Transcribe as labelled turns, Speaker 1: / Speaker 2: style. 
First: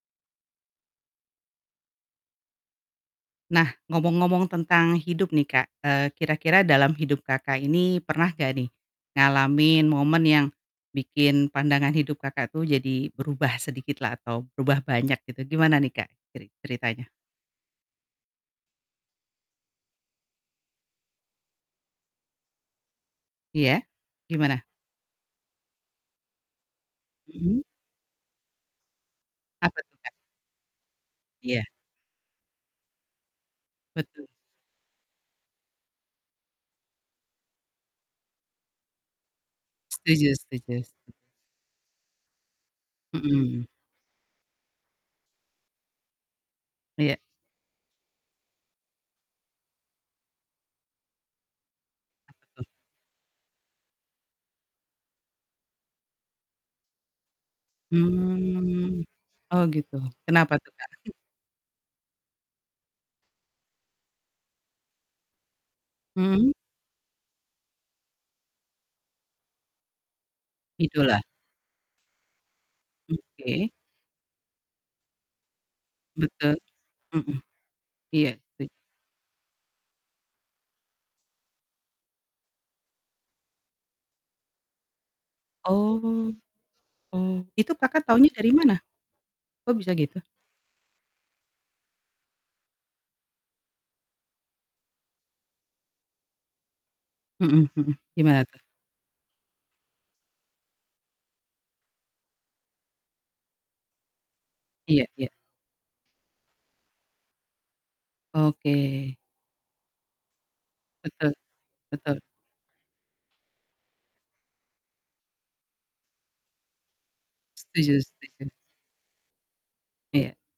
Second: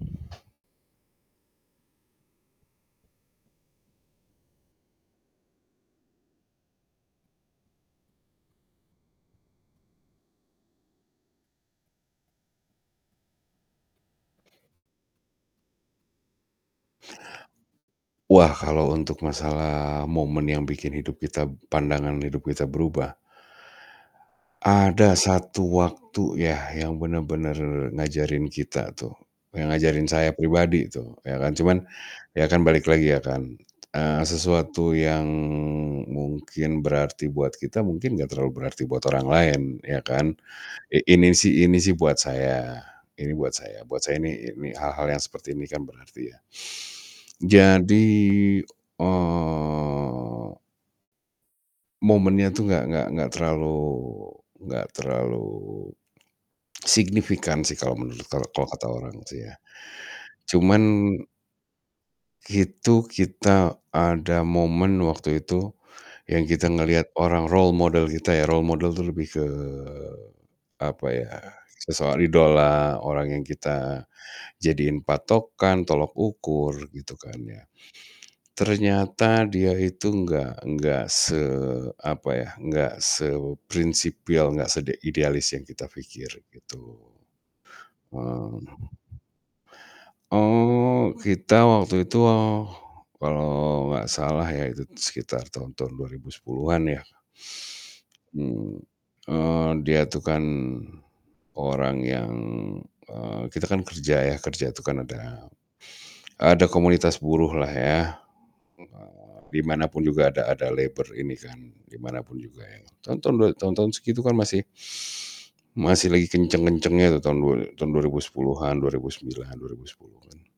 Speaker 1: Nah, ngomong-ngomong tentang hidup nih Kak, eee, kira-kira dalam hidup Kakak ini pernah gak nih, ngalamin momen yang bikin pandangan hidup Kakak tuh jadi berubah sedikit lah atau berubah banyak gitu, gimana nih Kak, ceri ceritanya?
Speaker 2: Wah kalau untuk masalah momen yang bikin hidup kita pandangan hidup kita berubah
Speaker 1: Iya, gimana?
Speaker 2: ada satu waktu ya yang benar-benar
Speaker 1: Mhm.
Speaker 2: ngajarin kita tuh. Yang
Speaker 1: Apa tuh,
Speaker 2: ngajarin
Speaker 1: Kak?
Speaker 2: saya pribadi tuh ya kan.
Speaker 1: Iya.
Speaker 2: Cuman, ya kan balik lagi ya kan. Eee,
Speaker 1: Betul.
Speaker 2: sesuatu yang mungkin berarti buat kita, mungkin nggak terlalu berarti buat orang lain, ya
Speaker 1: Setuju
Speaker 2: kan.
Speaker 1: setuju s
Speaker 2: I ini sih ini sih buat saya. Ini buat
Speaker 1: Mhm.
Speaker 2: saya, buat saya ini hal-hal yang seperti ini kan berarti ya.
Speaker 1: Iya.
Speaker 2: Jadi eee
Speaker 1: Apa
Speaker 2: momennya
Speaker 1: tuh?
Speaker 2: tuh gak gak gak terlalu gak terlalu signifikan sih kalau menurut kalau kalau kata
Speaker 1: Hmm.
Speaker 2: orang sih ya.
Speaker 1: Oh gitu, kenapa tuh, Kak?
Speaker 2: Cuman itu kita ada momen waktu itu, yang
Speaker 1: Mhm?
Speaker 2: kita ngelihat orang role model kita ya. Role model itu lebih ke apa
Speaker 1: Idola.
Speaker 2: ya, sosok idola, orang yang
Speaker 1: Oke.
Speaker 2: kita jadiin patokan, tolak
Speaker 1: Betul,
Speaker 2: ukur, gitu
Speaker 1: mhm,
Speaker 2: kan ya.
Speaker 1: iya sih.
Speaker 2: Ternyata dia itu gak gak se apa ya, gak seprinsipil, gak sede idealis yang kita pikir.
Speaker 1: Oh,
Speaker 2: Gitu,
Speaker 1: oh, itu Kakak taunya dari
Speaker 2: eee,
Speaker 1: mana? Kok bisa gitu?
Speaker 2: eee, kita waktu itu, eee, kalau gak salah ya, itu sekitar tahun-tahun 2010-an ya.
Speaker 1: Mhm mhm. Gimana tuh?
Speaker 2: Mmm, eee, dia itu kan orang yang eee, kita kan kerja ya. Kerja tuh kan
Speaker 1: Iya iya.
Speaker 2: ada ada komunitas buruh lah ya.
Speaker 1: Oke.
Speaker 2: Eee, di manapun juga ada ada labor
Speaker 1: Betul,
Speaker 2: ini kan, di
Speaker 1: betul.
Speaker 2: manapun juga ya. Tahun-tahun dua tahun-tahun segitu kan masih masih lagi kenceng-kencengnya tuh tahun dua ri tahun
Speaker 1: Setuju
Speaker 2: dua ribu
Speaker 1: setuju.
Speaker 2: sepuluhan, 2009, dua ribu
Speaker 1: Iya.
Speaker 2: sepuluhan